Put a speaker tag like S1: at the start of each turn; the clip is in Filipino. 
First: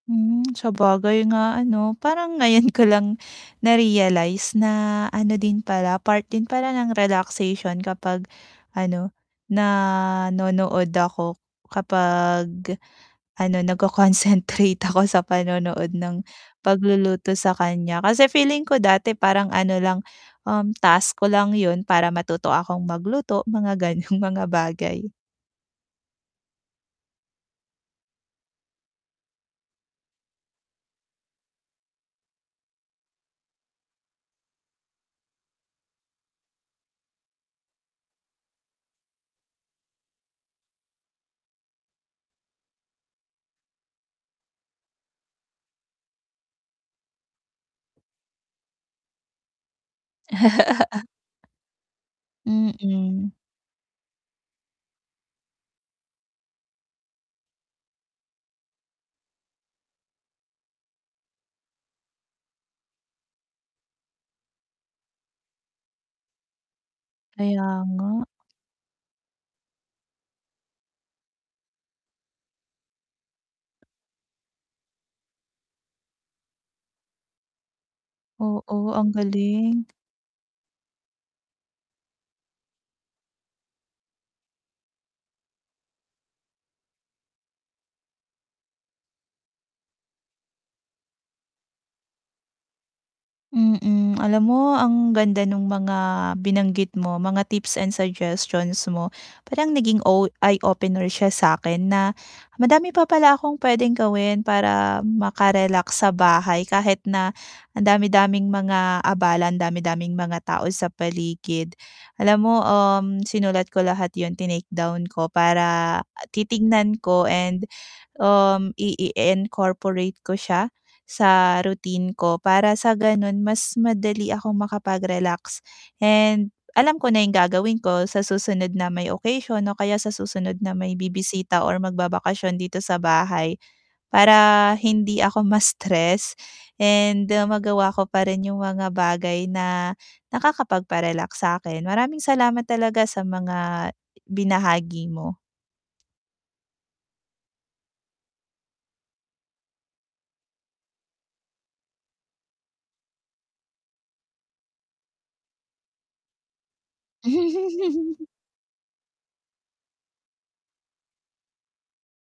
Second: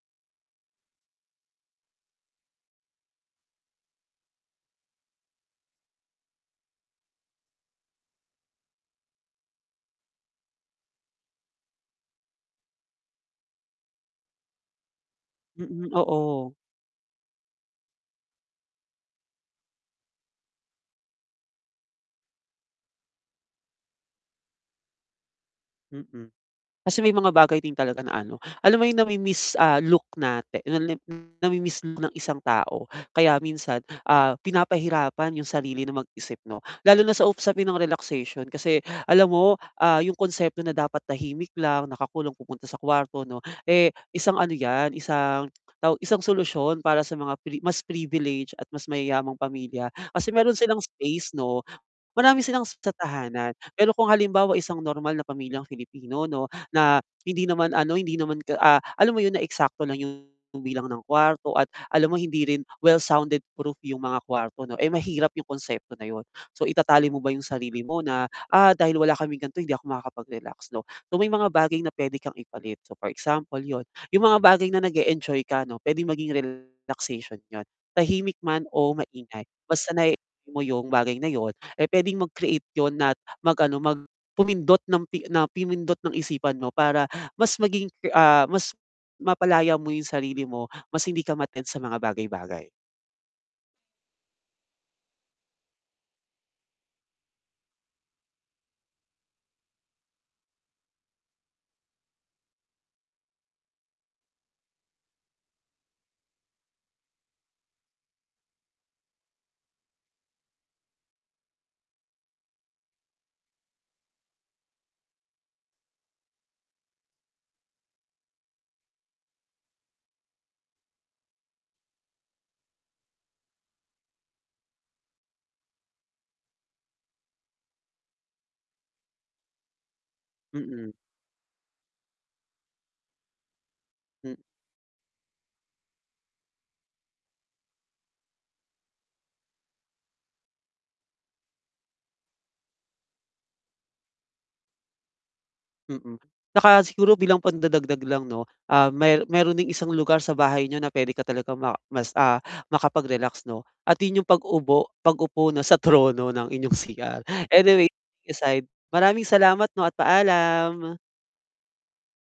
S1: Hmm, sabagay nga, ano, parang ngayon ko lang na-realize na, ano din pala, part din pala ng relaxation kapag, ano, nanonood ako, kapag, ano, nagko-concentrate ako sa
S2: Mm,
S1: panonood ng
S2: oo.
S1: pagluluto sa kaniya. Kasi feeling ko dati parang ano lang, um, task ko lang 'yon, para matuto akong magluto, mga gano'ng mga bagay.
S2: Mm, kasi may mga bagay din talaga na, ano, alam mo 'yong namimiss, ah, look natin, lalo na 'yong nami-miss look ng isang tao. Kaya minsan, ah, pinapahirapan 'yong sarili na mag-isip, 'no. Lalo na sa usapin ng relaxation, kasi, alam mo, ah, 'yong konsepto na dapat tahimik lang nakakulong pupunta sa kwarto, 'no, eh, isang ano 'yan, isang tawag, isang solusyon para sa mga pre mas privileged at mas mayayamang pamilya. Kasi mayro'n silang space, 'no. Marami silang sa
S1: Mm.
S2: tahanan. Pero kung halimbawa isang normal na pamilyang Filipino, 'no, na hindi naman, ano, hindi naman ka ah, alam mo 'yon, na eksakto lang 'yong bilang ng kwarto at alam mo hindi rin well sounded proof 'yong mga kwarto, 'no, eh, mahirap 'yong konsepto na 'yon. So itatali mo ba 'yong sarili
S1: Kaya
S2: mo
S1: nga.
S2: na, "Ah, dahil wala kaming ganito hindi ako makakapag-relax, 'no." So may mga bagay na puwede kang ipalit. So for example, 'yon, 'yong mga bagay na nag-e-enjoy ka, 'no puwedeng maging relaxation 'yon. Tahimik man o
S1: Oo, ang
S2: maingay, mas
S1: galing.
S2: sanayin mo 'yong bagay na 'yon eh, puwedeng mag-create 'yon at mag-ano, mag pumindot nang pi na pumindot ng isipan mo para mas maging ke ah, mas mapalaya mo 'yong sarili mo, mas hindi ka ma-tempt sa mga bagay-bagay.
S1: Mm, alam mo ang ganda no'ng mga binanggit mo, mga tips and suggestions mo. Parang ang o naging eye-opener siya sa 'kin na, madami pa pala akong puwedeng gawin para maka-relax sa bahay kahit na ang dami-daming mga abala, ang dami-daming mga tao sa paligid. Alam mo, um, sinulat ko lahat 'yon, tinake down ko para titignan ko and, um, ii-incorporate ko siya sa routine ko, para sa gano'n mas madali akong makapag-relax and alam ko na 'yong gagawin ko sa susunod na may occasion o kaya sa susunod na
S2: Mm.
S1: may bibisita or magbabakasyon dito sa bahay,
S2: M
S1: para hindi ako ma-stress and magawa ko pa rin 'yong mga bagay na nakakapagpa-relax sa 'kin. Maraming salamat talaga sa mga binahagi mo.
S2: Mm. 'Tsaka siguro, bilang pandadagdag lang, 'no, ah, mayr mayro'n ding isang lugar sa bahay niyo na puwede ka talagang ma mas, ah, makapag-relax, 'no, at 'yon 'yong pag-ubo pag-upo, 'no, sa trono ng inyong CR. Anyway, kidding aside, maraming salamat, 'no, at paalam.